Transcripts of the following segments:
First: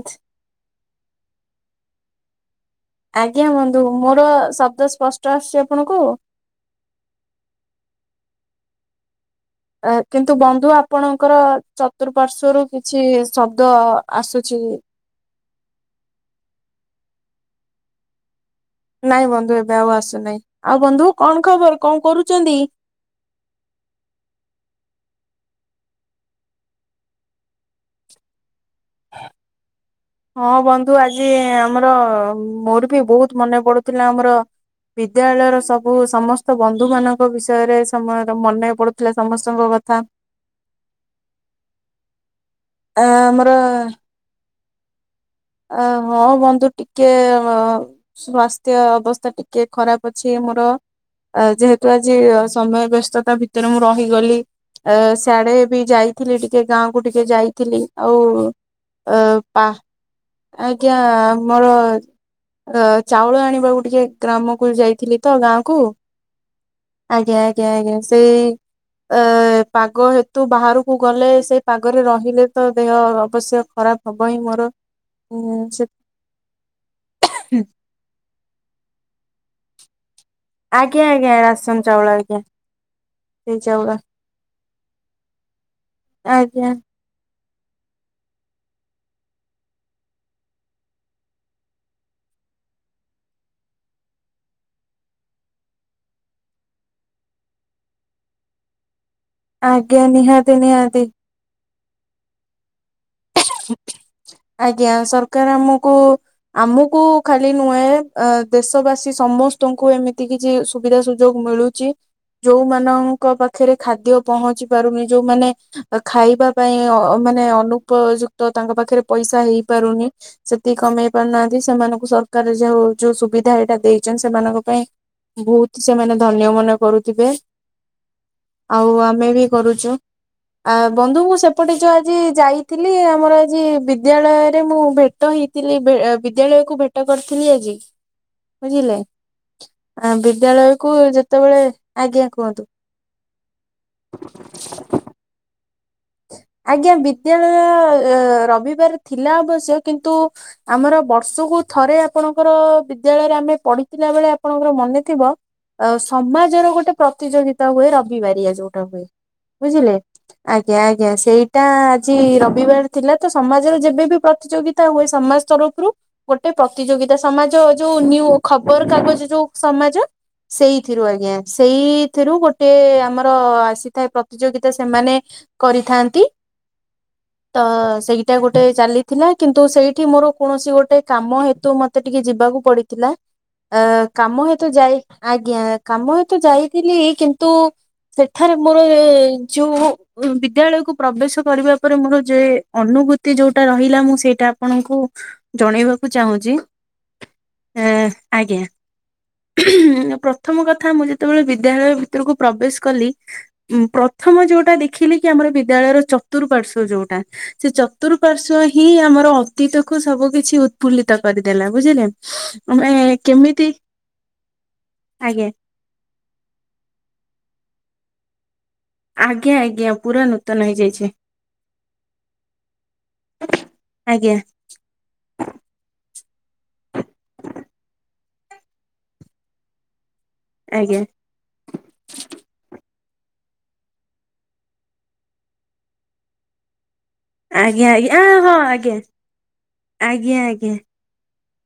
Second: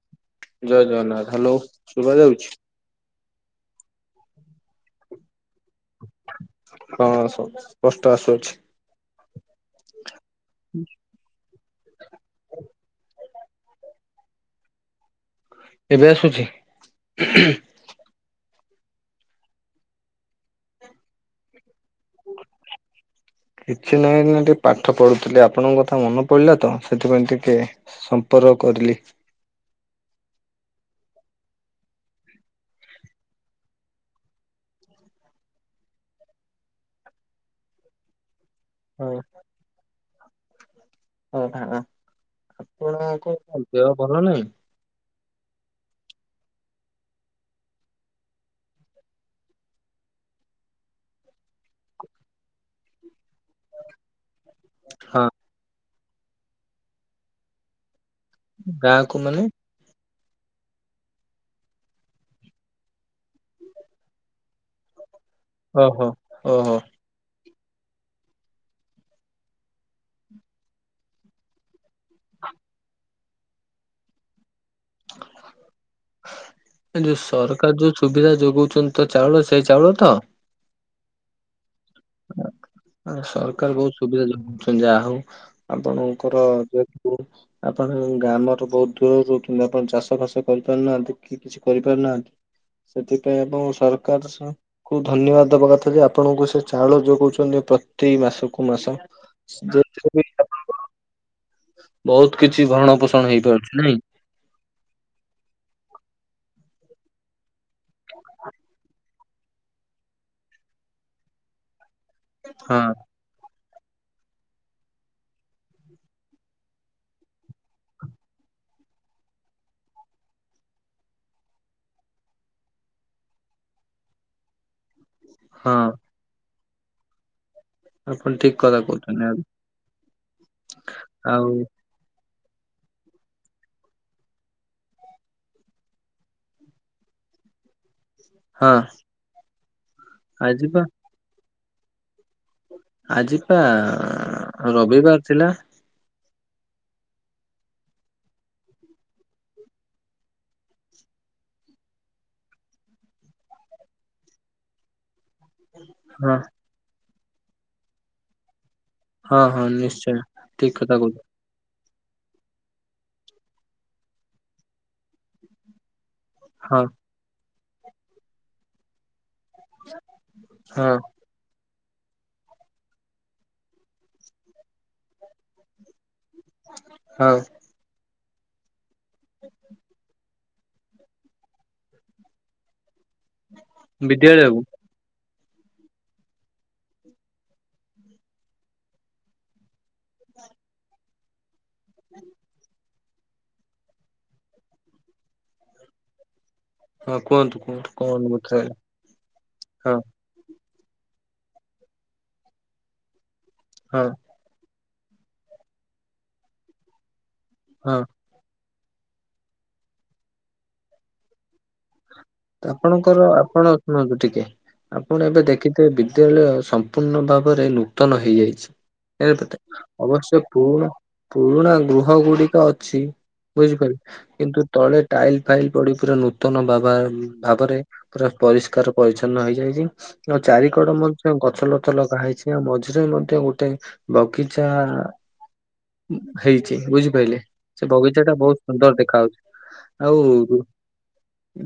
ଆଚ୍ଛା। ଜୟ ଜଗନ୍ନାଥ ହ୍ୟାଲୋ ଶୁଭା ଯାଉଛି? ଆଜ୍ଞା ବନ୍ଧୁ ମୋର ଶବ୍ଦ ସ୍ପଷ୍ଟ ଆସୁଛି ଆପଣଙ୍କୁ? ହଁ ସ ସ୍ପଷ୍ଟ ଆସୁଅଛି। କିନ୍ତୁ ବନ୍ଧୁ ଆପଣଙ୍କର ଚତୁଃପାର୍ଶ୍ଵରୁ କିଛି ଶବ୍ଦ ଆସୁଛି। ଏବେ ଆସୁଛି? ନାଇଁ ବନ୍ଧୁ ଏବେ ଆଉ ଆସୁନାହିଁ। ମଆଉ ବନ୍ଧୁ କଣ ଖବର କଣ କରୁଛନ୍ତି? କିଛି ନାହିଁ ନା ଟିକେ ପାଠ ପଢୁଥିଲି ଆପଣଙ୍କ କଥା ମନେ ପଡିଲା ତ ସେଥିପାଇଁ ଟିକେ ସମ୍ପର୍କ କରଖୁଥିଲି। [inaudible] ହଁ ବନ୍ଧୁ ଆଜି ଆମର ମୋର ବି ବହୁତ ମନେ ପଡୁଥିଲା ଆମର ବିଦ୍ୟାଳୟର ସବୁ ସମସ୍ତ ବନ୍ଧୁ ମାନଙ୍କ ବିଷୟରେ ସମ ମନେ ହଁ ପଢୁଥିଲା ସମସ୍ତଙ୍କ କଥା। ହ ଆ ଆପଣଙ୍କ ଆମର ଦେହ ଭଲ ନାହିଁ? ଅ ହଁ ବନ୍ଧୁ ଟିକେ ଅ ସ୍ଵାସ୍ଥ୍ୟ ଅବସ୍ଥା ଟିକେ ଖରାପ ଅଛି ମୋର। ଅ ଯେହେତୁ ଆଜି ସମୟ ବ୍ୟସ୍ତତା ଭିତରେ ମୁଁ ରହିଗଲି ହଁ ସିଆଡେ ବି ଯାଇ ଥିଲି ଟିକେ ଗାଁ କୁ ଟିକେ ଯାଇଥିଲି ଆଉ ଅ ଗାଁକୁ ମାନେ ପା ଆଜ୍ଞା ଆମର ଅ ଚାଉଳ ଆଣିବାକୁ ଟିକେ ଗ୍ରାମକୁ ଯାଇଥିଲି। ତ ଗାଁକୁ ଓହୋ ଓହୋ ଆଜ୍ଞା ଆଜ୍ଞା ଆଜ୍ଞା ସେଇ ଏ ପାଗ ହେତୁ ବାହାରକୁ ଗଲେ ସେଇ ପାଗରେ ରହିଲେ ତ ଦେହ ଅବଶ୍ୟ ଖରାପ ହବ ଇଁ ମୋର। ହୁଁ ସେ। ଏ ଯୋଉ ସରକାର ଯୋଉ ସୁବିଧା ଯୋଗଉଛନ୍ତି ତ ଚାଉଳ ସେଇ ଚାଉଳ ତ? ଆଜ୍ଞା ଆଜ୍ଞା ରାସନ ଚାଉଳ ଆଜ୍ଞା। ସେଇ ସରକାର ଚାଉଳ ବହୁତ ସୁବିଧା ଯୋଗଉଛନ୍ତି ଯାହା ହଉ ଆପଣଙ୍କର ଆଜ୍ଞା ଯୋଉ ଆପଣ ଗ୍ରାମର ବହୁତ ଦୂରରୁ ରହୁଛନ୍ତି ଆପଣ ଚାଷ ବାସ କରିପାରୁନାହାନ୍ତି କି? କିଛି କରିପାରୁନାହାନ୍ତି। ସେଥିପାଇଁ ଆପଣ ସରକାରକୁ ଧନ୍ୟବାଦ ଦବା କଥା ଯେ ଆପଣଙ୍କୁ ସେ ଚାଉଳ ଯୋଗଉଛନ୍ତି ପ୍ରତି ମାସକୁ ମାସ। ଆଜ୍ଞା ଯୋଉଥିରେ ବି ନିହାତି ନିହାତି। ବହୁତ କିଛି ଭରଣ ପୋଷଣ ହେଇପାରୁଛି ନାଇଁ। ଆଜ୍ଞା ସରକାର ଆମକୁ ଆମକୁ ଖାଲି ନୁହେଁ ଅ ଦେଶବାସୀ ସମସ୍ତଙ୍କୁ ଏମିତି କି ଯେ ସୁବିଧା ସୁଯୋଗ ମିଳୁଛି ହଁ ଯୋଉମାନଙ୍କୁ ପାଖରେ ଖାଦ୍ୟ ପହଞ୍ଚି ପାରୁନି ଯୋଉମାନେ ଖାଇବା ପାଇଁ ମାନେ ଅନୁ ଉପଯୁକ୍ତ ତାଙ୍କ ପାଖରେ ପଇସା ହେଇପାରୁନି। ସେତିକି କମେଇ ପାରୁନାହାନ୍ତି ସେମାନଙ୍କୁ ସରକାର ଯୋଉ ଯୋଉ ସୁବିଧା ଏଇଟା ଦେଇଛନ୍ତି ସେମାନଙ୍କ ପାଇଁ ବହୁତ ହଁ ସେମାନେ ଧନ୍ୟ ମନେ କରୁଥିବେ। ଆପଣ ଠିକ କଥା ଆଉ କହୁଛନ୍ତି ଆମେ ବି କରୁଛୁ। ଆ ବନ୍ଧୁ ମୁଁ ଆଉ ସେପଟେ ଯୋଉ ଆଜି ଯାଇ ଥିଲି ଆମର ଆଜି ବିଦ୍ୟାଳୟରେ ମୁଁ ଭେଟ ହେଇଥିଲି, ବିଦ୍ୟାଳୟକୁ ଭେଟ କରିଥିଲି ଆଜି। ହଁ ବୁଝିଲେ ଆ ଆଜି ପା ବିଦ୍ୟାଳୟକୁ ଯେତେବେଳେ ଆଜ୍ଞା କୁହନ୍ତୁ। [unintelligible] ବାର ଥିଲା। ଆଜ୍ଞା ବିଦ୍ୟାଳୟ ରବିବାର ଥିଲା ଅବଶ୍ୟ କିନ୍ତୁ ଆମର ବର୍ଷକୁ ଥରେ ଆପଣଙ୍କର ବିଦ୍ୟାଳୟରେ ଆମେ ପଢିଥିଲା ବେଳେ ଆପଣଙ୍କର ମନେ ଥିବ। ଆ ହଁ ସମାଜର ଗୋଟେ ପ୍ରତିଯୋଗିତା ହୁଏ ରବିବାରିଆ ଯୋଉଟା ହୁଏ ହଁ ହଁ ବୁଝିଲେ ନିଶ୍ଚୟ। ଠିକ ଆଜ୍ଞା କଥା ଆଜ୍ଞା କହୁଛ ସେଇ ତା ଆଜି ରବିବାର ଥିଲା ତ ସମାଜର ଯେବେବି ପ୍ରତିଯୋଗିତା ହୁଏ ସମାଜ ତରଫରୁ। ଗୋଟେ ହଁ ପ୍ରତିଯୋଗିତା ସମାଜ ଯୋଉ ନ୍ୟୂ ଖବର କାଗଜ ଯୋଉ ସମାଜ ହଁ ସେଇଥିରୁ ଆଜ୍ଞା। ସେଇଥିରୁ ଗୋଟେ ଆମର ଆସିଥାଏ ପ୍ରତିଯୋଗିତା ସେମାନେ କରିଥାନ୍ତି। ହଉ। ତ ସେଇଟା ଗୋଟେ ଚାଲିଥିଲା କିନ୍ତୁ ସେଇଠି ମୋର କୌଣସି ଗୋଟେ କାମ ହେତୁ ମତେ ଟିକେ ଯିବାକୁ ପଡିଥିଲା ଅ କାମ ବିଦ୍ୟାଳୟକୁ ହେତୁ ଯାଇ ଆଜ୍ଞା କାମ ହେତୁ ଯାଇଥିଲି କିନ୍ତୁ ସେଠାରେ ମୋର ଯୋଉ ବିଦ୍ୟାଳୟକୁ ପ୍ରବେଶ କରିବା ପରେ ମୋର ଯେ ଅନୁଭୂତି ଯୋଉଟା ରହିଲା ମୁଁ ସେଇଟା ଆପଣଙ୍କୁ ଜଣେଇବାକୁ ଚାହୁଁଚି। ହଁ କୁହନ୍ତୁ କୁହନ୍ତୁ ଏଁ କଣ କଥା ଆଜ୍ଞା। ହଁ ପ୍ରଥମ କଥା ମୁଁ ଯେତେବେଳେ ବିଦ୍ୟାଳୟ ଭିତରକୁ ପ୍ରବେଶ କଲି ହଁ ପ୍ରଥମ ଯୋଉଟା ଦେଖ ଦେଖିଲେ କି ଆମର ବିଦ୍ୟାଳୟର ଚତୁଃପାର୍ଶ୍ଵ ଯୋଉଟା ସେ ହଁ। ଚତୁର୍ ପାର୍ଶ୍ ହିଁ ଆମର ଅତୀତକୁୁ ସବୁ କିିଛି ଉତ୍ଫୁଲ୍ଲିତ କରିଦେଲା ବୁଝିଲେ। ଆମେ ଆପଣଙ୍କର କେମିତି ଆପଣ ଶୁଣନ୍ତୁ ଟିକେ ଆପଣ ଏବେ ଆଜ୍ଞା ଦେଖି ସେ ବିଦ୍ୟାଳୟ ସମ୍ପୂର୍ଣ୍ଣ ଭାବରେ ନୂତନ ହେଇଯାଇଛି। ଆଜ୍ଞା ଆଜ୍ଞା ପୁରା ଅବଶ୍ୟ ନୂତନ ପୁରୁଣା ହେଇଯାଇଛି ପୁରୁଣା ଗୃହ ଗୁଡିକ ଅଛି ବୁଝିପାର ଆଜ୍ଞା କିନ୍ତୁ ତଳେ ଟାଇଲ ଫାଇଲ ପଡି ପୁରା ନୂତନ ବାବା ଭାବରେ ପୁରା ପରିଷ୍କାର ପରିଚ୍ଛନ୍ନ ହେଇଯାଇଛି ଆଉ ଚାରି କଡ ଆଜ୍ଞା ମ ଗଛ ଲତ ଲଗା ହେଇଛି ଆଉ ମଝିରେ ମଧ୍ୟ ଗୋଟେ ବଗିଚା ହେଇଛି ବୁଝିପାଇଲେ। ସେ ଆଜ୍ଞା ଆଜ୍ଞା ବଗିଚା ଟା ଆ ହଁ ବହୁତ ଆଜ୍ଞା ସୁନ୍ଦର ଦେଖା ହଉଛି ଆଜ୍ଞା ଆଉ ଆଜ୍ଞା।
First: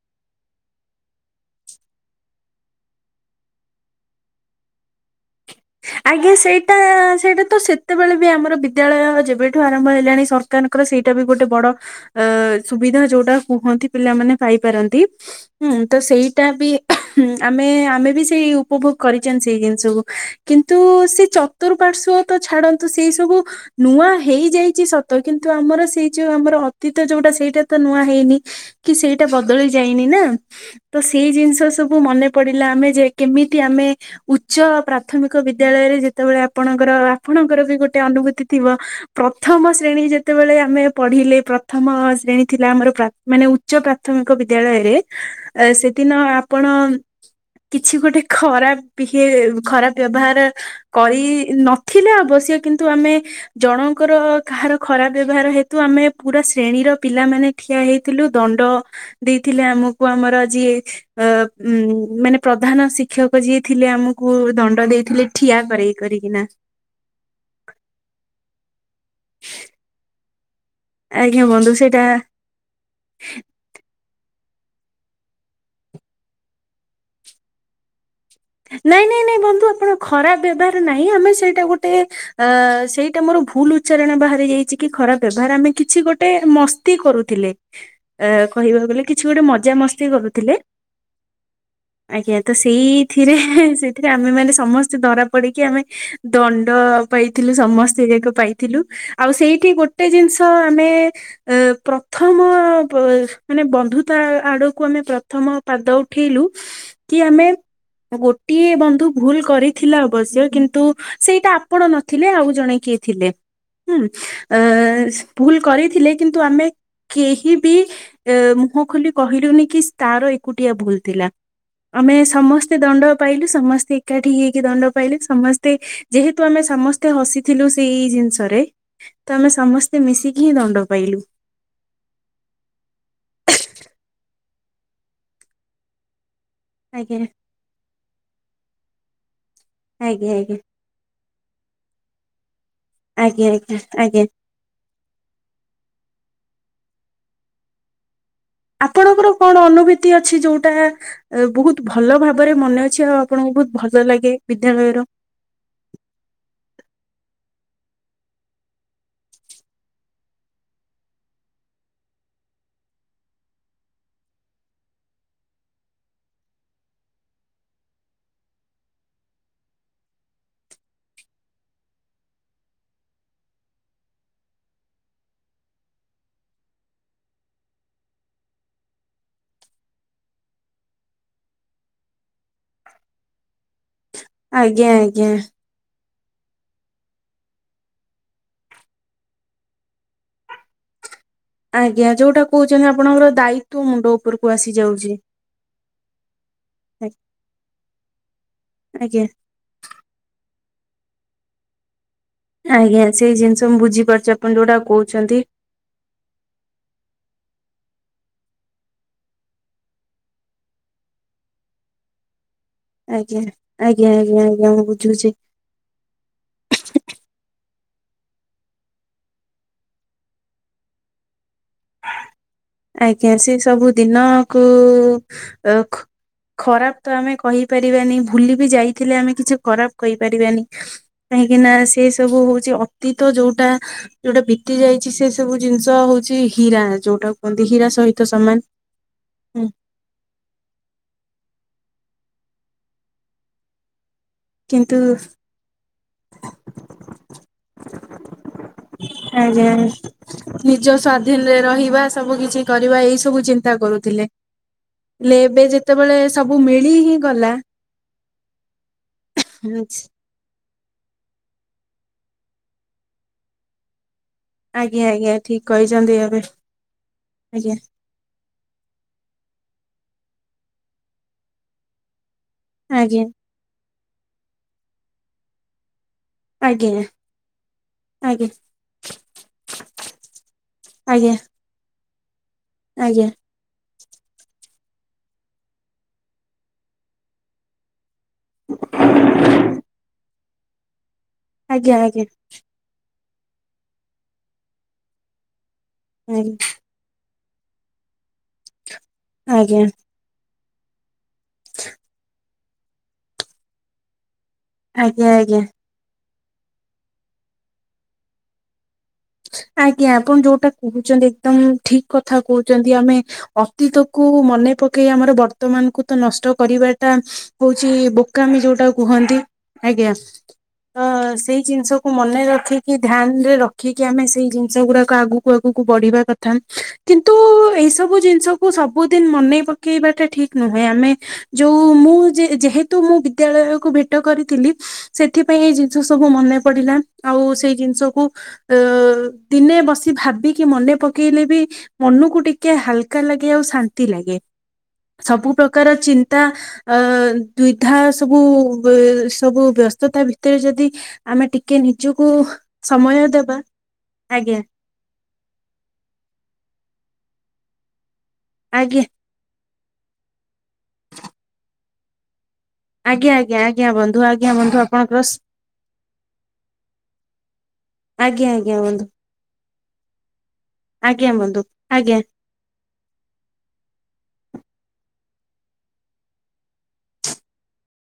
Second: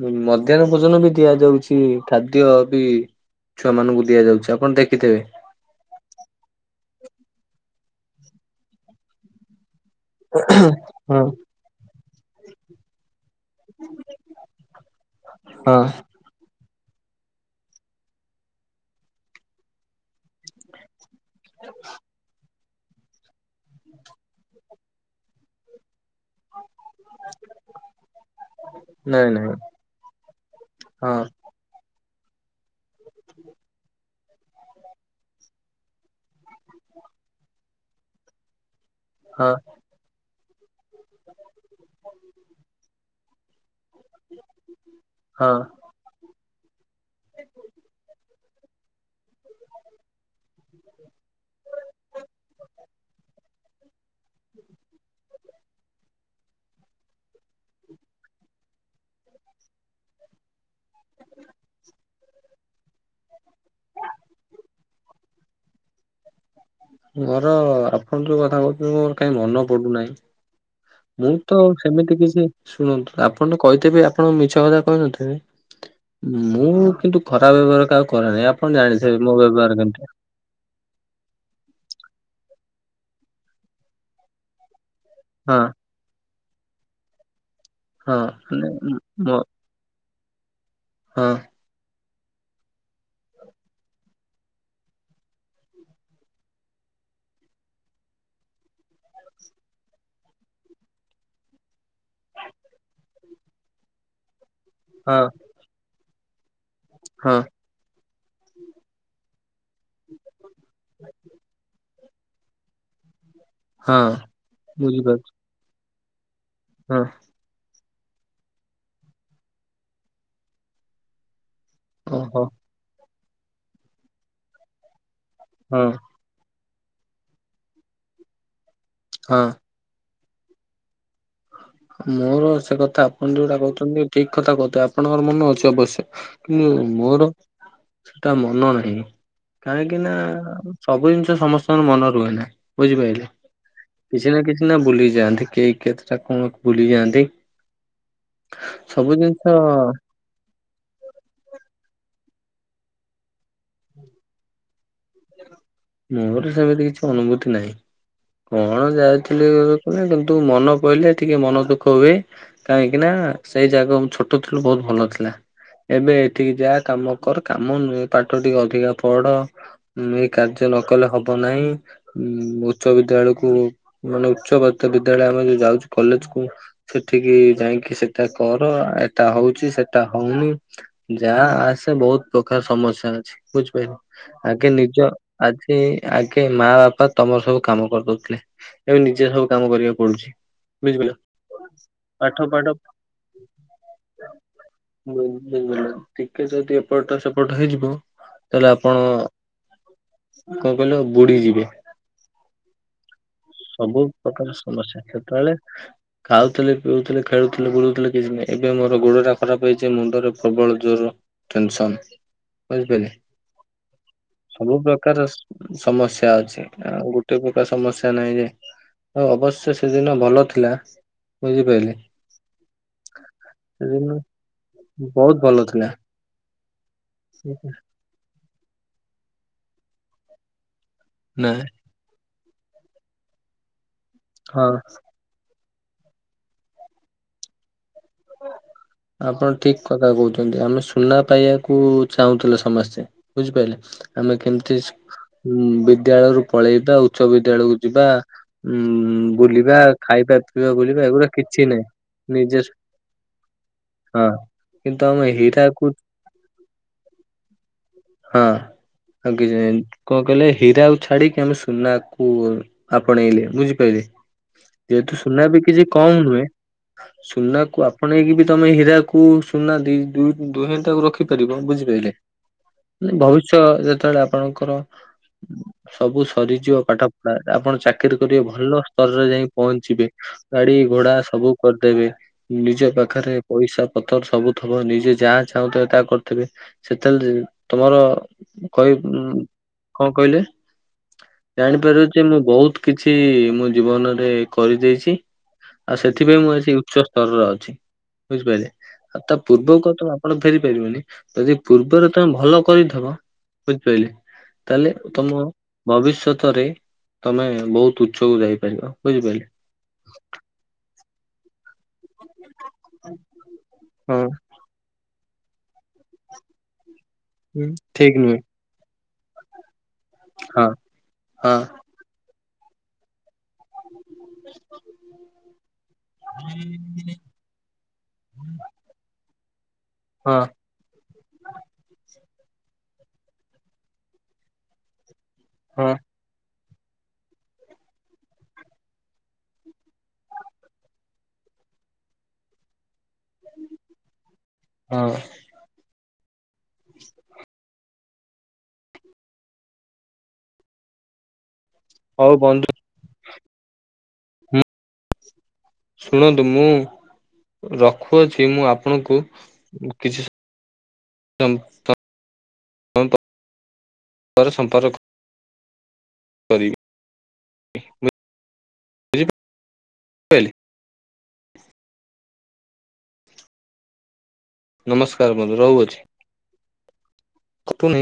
ମ ମଧ୍ଯାନ ଭୋଜନ ବି ଦିଆଯାଉଚି ଖାଦ୍ୟ ବି ଛୁଆ ମାନଙ୍କୁ ଦିଆଯାଉଚି ଆପଣ ଦେଖିଥିବେ। ଆଜ୍ଞା ସେଇଟା ସେଇଟା ତ ସେତେବେଳେ ବି ଆମର ବିଦ୍ୟାଳୟ ଯେବେଠୁ ଆରମ୍ଭ ହେଲାଣି ସରକାରଙ୍କର ସେଇଟା ବି ଗୋଟେ ବଡ ଅ ସୁବିଧା ଯୋଉଟା କୁହନ୍ତି ପିଲାମାନେ ପାଇପାରନ୍ତି ହୁଁ ତ ସେଇଟା ବି ଆମେ ଆମେ ବି ସେଇ ଉପଭୋଗ କରିଚନ୍ତି ସେଇ ଜିନିଷକୁ କିନ୍ତୁ ସେ ଚତୁଃପାର୍ଶ୍ଵ ତ ଛାଡନ୍ତୁ ସେଇ ସବୁ ନୂଆ ହେଇଯାଇଚି ସତ କିନ୍ତୁ ଆମର ସେଇ ଯଉ ଆମର ତ ଯୋଉଟା ସେଇଟା ତ ନୂଆ ହେଇନି କି ସେଇଟା ନାଇଁ ନାଇଁ ବଦଳି ଯାଇନି ନା। ତ ହଁ ସେଇ ଜିନିଷ ସବୁ ମନେ ପଡିଲା ଆମେ ଯେ କେମିତି ଆମେ ଉଚ୍ଚ ପ୍ରାପ ପ୍ରାଥମିକ ବିଦ୍ୟାଳୟରେ ଯେତେବେଳେ ଆପଣଙ୍କର ଆପଣଙ୍କର ବି ଗୋଟେ ଅନୁଭୂତି ଥିବ ହଁ ପ୍ରଥମ ଶ୍ରେଣୀ ଯେତେବେଳେ ଆମେ ପଢିଲେ ପ୍ରଥମ ଶ୍ରେଣୀ ଥିଲା ଆମର ପ୍ରା ମାନେ ଉଚ୍ଚ ପ୍ରାଥମିକ ହଁ ବିଦ୍ୟାଳୟରେ ସେ ଦିନ ଆପଣ କିଛି ଗୋଟେ ଖରାପ ବିହେ ଖରାପ ବ୍ୟବହାର କରି ନଥିଲେ ଅବଶ୍ୟ କିନ୍ତୁ ଆମେ ଜଣଙ୍କର କାହାର ଖରାପ ବ୍ୟବହାର ହେତୁ ଆମେ ପୁରା ଶ୍ରେଣୀର ପିଲାମାନୋନେ ଠିଆ ହେଇଥିଲୁ ଦଣ୍ଡ ଦେଇଥିଲେ ଆମକୁ ଆମର ଯିଏ ଅ ଉଁ ମାନେ ପ୍ରଧାନ ଶିକ୍ଷକ ଯିଏ ଥିଲେ ଆମକୁ ଦ ଟ ଦେଇଥିଲେ ଠିଆ କରରେଇ କରିକିନା। ମୋର ଆପଣ ଯୋଉ କଥା କହୁଛନ୍ତି ମୋର କାହିଁ ମନ ପଡୁନାହିଁ। ମୁଁ ଆଜ୍ଞା ତ ବନ୍ଧୁ ସେଇଟା ସେମିତି କିଛି ଶୁଣନ୍ତୁ ଆପଣ କହିଥିବି ଆପଣ ମିଛ କଥା କହିନଥିବେ ମୁଁ କିନ୍ତୁ ଖରାପ ବ୍ୟବହାର କହାକୁ କରେ ନାହି। ନାଇଁ ନାଇଁ ନାଇଁ ବନ୍ଧୁ ଆପଣ ଖରାପ ବ୍ୟବ ଦ ନାଇଁ ଆମେ ସେଇଟା ଗୋଟେ ସେଇଟା ମୋର ଭୁଲ ଉଚ୍ଚାରଣ ବାହାରି ଯାଇଚି କି ଖରାପ ବ୍ୟବହାର ହଁ। ଆମେ କିଛି ଗୋଟେ ମସ୍ତି କରୁଥିଲେ। ହଁ ଅ ମାନେ କହିବାକୁ ଗଲେ କିଛି ମୋ ଗୋଟେ ମଜା ମସ୍ତି କରୁଥିଲେ। ହଁ। ଆଜ୍ଞା ତ ସେଇ ଏଥିରେ ସେଥିରେ ଆମେ ମାନେ ସମସ୍ତେ ଧରା ପଡିକି ଆମେ ଦଣ୍ଡ ପାଇଥିଲୁ ସମସ୍ତେ ଯଇାକ ପାଇଥିଲୁ ଆଉ ସେଇଠି ଗୋଟେ ଜିନିଷ ଆମେ ଅ ପ୍ରଥମ ମାନେ ବନ୍ଧୁତା ଆଡ କୁ ଆମେ ହଁ ପ୍ରଥମ ପାଦ ଉଠେଇଲୁ କି ହଁ ଆମେ ଗୋଟିଏ ବନ୍ଧୁ ଭୁଲ କରିଥିଲା ଅବଶ୍ୟ କିନ୍ତୁ ସେଇଟା ଆପଣ ନ ଥିଲେ। ଆଉ ଜଣେ କିଏ ଥିଲେ ହଁ ହୁଁ ବୁଝିପାରୁଛି ଭୁଲ କରିଥିଲେ କିନ୍ତୁ ଆମେ ହଁ। କେହି ବି ମୁହଁ ଖୋଲି କହିଲୁନି କି ତାର ଏକୁଟିଆ ଭୁଲ ଥିଲା। ଆମେ ଓହୋ ସମସ୍ତେ ଦଣ୍ଡ ପାଇଲୁ ସମସ୍ତେ ଏକାଠି ହେଇକି ଦଣ୍ଡ ପାଇଲୁ ସମସ୍ତେ ହଁ ଯେହେତୁ ଆମେ ସମସ୍ତେ ହସିଥିଲୁ। ସେଇ ଜିନିଷରେ ତ ହଁ। ଆମେ ସମସ୍ତେ ସମସ୍ତେ ମିଶିକି ହିଁ ଦଣ୍ଡ ପାଇଲୁ। ମୋର ସେ କଥା ଆପଣ ଯୋଉଟା କହୁଛନ୍ତି ଠିକ କଥା କହୁଥିଲେ ଆପଣଙ୍କର ମନ ଅଛି ଅବଶ୍ୟ କିନ୍ତୁ ଆଜ୍ଞା ମୋର ସେଟା ମନ ନାହିଁ କାହିଁକି ନା। ଆଜ୍ଞା ଆଜ୍ଞା ସବୁ ଜିନିଷ ସମସ୍ତଙ୍କର ମନ ରୁହେନାହି ବୁଝିପାରିଲେ ଆଜ୍ଞା ଆଜ୍ଞା ଆଜ୍ଞା କିଛି ନା କିଛି ଭୁଲିଯାଆନ୍ତି କେହି କେତେଟା କଣ ଭୁଲିଯାଆନ୍ତି। ଆପଣଙ୍କର କଣ ଅନୁଭୂତି ଅ ଛି? ଯୋଉଟା ବହୁତ ଭଲ ଭାବରେ ମନେ ଅଛି ଆଉ ଆପଣଙ୍କୁ ବହୁତ ଭଲ ଲାଗେ ବିଦ୍ୟାଳୟର? ମୋର ସେମିତି କିଛି ଅନୁଭୂତି ନାହିଁ। କଣ ଯାଇଥିଲି କିନ୍ତୁ ମନ ପହିଲେ ଟିକେ ମନ ଦୁଃଖ ହୁଏ। କାହିଁକି ନା ସେଇ ଜାଗା ଛୋଟ ଥିଲୁ ବହୁତ ଭଲ ଥିଲା। ଏବେ ଏଠିକି ଯା କାମ କର କାମ ନୁହେଁ ପାଠ ଟିକେ ଅଧିକା ପଢ ଏ କାର୍ଯ୍ୟ ନକଲେ ହବ ନାହିଁ। ଉଚ୍ଚ ବିଦ୍ୟାଳୟକୁ ମାନେ ଉଚ୍ଚ ବିଦ୍ୟାଳୟ ଆମେ ଯଉ ଯାଉଛୁ କଲେଜ କୁ ସେଠିକି ଯାଇକି ସେଟା କର ଏଟା ହଉଛି ସେଟା ହଉନି। ଯାହା ଆସେ ବହୁତ ପ୍ରକାର ସମସ୍ୟା ଅଛି ବୁଝିପାରିଲି ଆଗେ ଆଜ୍ଞା ନିଜ ଆଜ୍ଞା। ସେ ଆଗେ ମା ବାପା ତମର ସବୁ କାମ କରିଦଉଥିଲେ ଏବେ ନିଜେ ସବୁ କାମ କରିବାକୁ ପଡୁଛି। ବୁଝିପାରିଲ। ଆଜ୍ଞା ପାଠ ଯୋଉଟା ପାଠ କହୁଛନ୍ତି ଆପଣଙ୍କର ଦାୟିତ୍ଵ ମୁଣ୍ଡ ଉପରକୁ ଆସିଯାଉଛି। ବିଲ [unintelligible] ଟିକେ ଯଦି ଏପଟ ସେପଟ ହେଇଯିବ ତାହେଲେ ଆପଣ ଆଜ୍ଞା କଣ କହିଲ ବୁଢୀ ଯିବେ। ଆଜ୍ଞା ସେଇ ଜିନିଷ ମୁଁ ସବୁ ବୁଝିପାରୁଛି ପ୍ରକାର ଆପଣ ଯୋଉଟା ସମସ୍ୟା କହୁଛନ୍ତି। ସେତେବେଳେ ଖାଉଥିଲେ ପିଉଥିଲେ ଖେଳୁଥିଲେ ବୁଳୁଥିଲେ କିଛି ନାହିଁ ଏବେ ମୋର ଗୋଡଟା ଖରାପ ହେଇଛି ମୁଣ୍ଡରେ ପ୍ରବଳ ଜ୍ୱର ଟେନସନ ବୁଝିପାରିଲେ ଆଜ୍ଞା ଆଜ୍ଞା ଆଜ୍ଞା ସବୁ ଆଜ୍ଞା ମୁଁ ପ୍ରକାର ବୁଝୁଛି। ସମସ୍ୟା ଅଛି ଆଉ ଗୋଟେ ପ୍ରକାର ସମସ୍ୟା ନାହିଁ। ଯେ ଆଉ ଅବଶ୍ୟ ସେଦିନ ଭଲ ଥିଲା ବୁଝିପାରିଲେ। ଆଜ୍ଞା ସେ ସବୁ ସେଦିନ ଦିନକୁ ବହୁତ ଭଲ ଥିଲା ଖରାପ ତ ଆମେ କହିପାରିବାନି। ଭୁଲି ବିି ଯାଇଥିଲେ ଆମେ କିଛି ଖରାପ କହିପାରିବାନି କାହିଁକି ନା ସେ ସବୁ ହଉଛି ଅତୀତ ଯୋଉଟା ଯୋଉଟା ହଁ ବିତି ଯାଇଛି ସେ ସବୁ ଜିନିଷ ହଉଛି। ହୀରା ଯୋଉଟା କୁହନ୍ତି ହୀରା ସହିତ ସମାନ। ଆପଣ ଠିକ କଥା କହୁଛନ୍ତି ଆମେ ସୁନା ପାଇବାକୁ ଚାହୁଁଥିଲେ ସମସ୍ତେ ବୁଝିପାରିଲେ। ଆମେ କେମିତି କିନ୍ତୁ ଉଁ ବିଦ୍ୟାଳୟରୁ ପଳେଇବା ଉଚ୍ଚ ବିଦ୍ୟାଳୟକୁ ଯିବା। ଉଁ ଆଜ୍ଞା ବୁଲିବା ଖାଇବା ପିଇବା ନିଜ ବୁଲିବା ଏଗୁଡା ସ୍ଵାଧୀନ ରେ କିଛି ନାହିଁ ରହିବା ସବୁ ନିଜେ କିଛି କରିବା ଏଇ ସବୁ ଚିନ୍ତା କରୁ ଥିଲେ ହଁ। କିନ୍ତୁ ଆମେ ହେଲେ ଏବେ ହୀରାକୁଦ ଯେତେବେଳେ ସବୁ ମିଳି ହିଁ ଗଲା ହଁ ଆଉ କିଛି କଣ କହିଲେ ହୀରା ଆଉ ଛାଡିକି ଆମେ ସୁନାକୁ ଆପଣେଇଲେ ବୁଝିପାରିଲେ। ଆଜ୍ଞା ଯେହେତୁ ଆଜ୍ଞା ସୁନା ବି ଠିକ କିଛି କହିଛନ୍ତି କମ୍ ନୁହେ ଏବେ ଆଜ୍ଞା ସୁନାକୁ ଆପ୍ ଆପଣେଇକି ବି ତମେ ହୀରାକୁ ସୁନା ଦି ଦୁ ଦୁହେଟାକୁ ରଖିପାରିବ ବୁଝିପାରିଲେ। ନେ ଆଜ୍ଞା ବହୁଚ ଯେତେବେଳେ ଆପଣଙ୍କର ସବୁ ସରିଯିବ ଆଜ୍ଞା ପାଠ ପଢା ଆପଣ ଚାକିର କରିବେ ଆଜ୍ଞା ଭଲ ସ୍ତରରେ ଯାଇ ପହଞ୍ଚିବେ। ଗାଡି ଘୋଡା ଆଜ୍ଞା ସବୁ କରିଦେବେ ନିଜ ପାଖରେ ପଇସା ପତର ସବୁ ଥବ ନିଜେ ଯାହା ଚାହୁଁଥିବ ତାହା କରିଥିବେ ସେତେବେଳେ ତମର କହି ଉଁ-ଉ କଣ କହିଲେ ଆଜ୍ଞା ଆଜ୍ଞା ଜାଣିପାରିବ ଯେ ମୁଁ ବହୁତ କିଛି-ଇ-ଇ-ଇ ମୁଁ ଜୀବନରେ କରିଦେଇଛି ଆଉ ସେଥିପାଇଁ ମୁଁ ଆଜ୍ଞା ଆଜି ଉଚ୍ଚ ସ୍ତରରେ ଅଛି ବୁଝିପାରିଲେ। ଆଉ ତା ପୂର୍ବକୁ ଆଜ୍ଞା କ ତ ଆପଣ ଫେରି ପାରିବେନି ଯଦି ପୂର୍ବରୁ ତମେ ଭଲ କରିଥବ ବୁଝିପାରିଲେ ତାହେଲେ ଆଜ୍ଞା ତମ ଆଜ୍ଞା ଭବିଷ୍ୟତରେ ତମେ ବହୁତ ଉଚ୍ଚକୁ ଯାଇପାରିବ ବୁଝିପାରିଲେ। ଆଜ୍ଞା ଆପଣ ଯୋଉଟା କହୁଛନ୍ତି ଏକଦମ ଠିକ କଥା କହୁଛନ୍ତି ଆମେ ହଁ ଅତୀତକୁ ମନେ ପକେଇ ଆମର ବର୍ତ୍ତମାନକୁ ତ ନଷ୍ଟ କରିବା ତା ହୁଁ ହଉଛି ଠିକ ନୁହେଁ। ବୋକାମି ଯୋଉଟା କୁହନ୍ତି ଆଜ୍ଞା। ହଁ ଅ-ଅ-ଅ ହଁ ସେଇ ଜିନିଷକୁ ମନେ ରଖିକି ଧ୍ୟାନ ରେ ରଖ ଖିକି ଆମେ ସେଇ ଜିନିଷ ଗୁଡାକ ଆଗକୁ ଆଗକୁ ବଢିବା କଥା। କିନ୍ତୁ-ଉ-ଉ ଏଇ ସବୁ ଜିନିଷକୁୁ ସବୁଦିନ ମନେଇ ପକେଇବାଟା ହଁ ଠିକ ନୁହଁ। ହେ ଆମେ ଯୋଉ ମୁଁ ଯେ ଯେହେତୁ ମୁଁ ବିଦ୍ୟାଳୟକୁ ଭେଟ କରିଥିଲି। ସେଥିପାଇଁ ଏଇ ହଁ ଜିନିଷ ସବୁ ମନେ ପଡିଲା ଆଉ ସେଇ ଜିନିଷକୁ ଅ-ଅ-ଅ ଦିନେ ବସି ଭାବିକି ମନେ ପକେଇଲେ ବି ମନକୁ ଟିକେ ହାଲକା ଲାଗେ ଆଉ ଶାନ୍ତି ଲାଗେ ହଁ ସବୁ ପ୍ରକାର ଚିନ୍ତା ଅ-ଅ-ଅ-ଅ ଦୁଇଧା ସବୁ ଏ ସବୁ ବ୍ୟସ୍ତତା ଭିତରେ ଯଦି ଆମେ ଟିକେ ହଉ ନିଜକୁ-ଉ ବନ୍ଧୁ ସମୟ ଦେବା ଆଜ୍ଞା। ମୁଁ ଶୁଣନ୍ତୁ ମୁଁ ରଖୁଅଛି ମୁଁ ଆଜ୍ଞା ଆପଣଙ୍କୁ କିଛି [unintelligible] ଆଜ୍ଞା ଆଜ୍ଞା ଆଜ୍ଞା ବନ୍ଧୁ ଆଜ୍ଞା ବନ୍ଧୁ ଆପଣ [unintelligible] କରି [unintelligible] ଆଜ୍ଞା ଆଜ୍ଞା ବନ୍ଧୁ। ବୁଝିପାରିଲେ ଆଜ୍ଞା ବନ୍ଧୁ ଆଜ୍ଞା। ନମସ୍କାର ବନ୍ଧୁ ରହୁଅଛି। କଟୁ ନେଇଁ।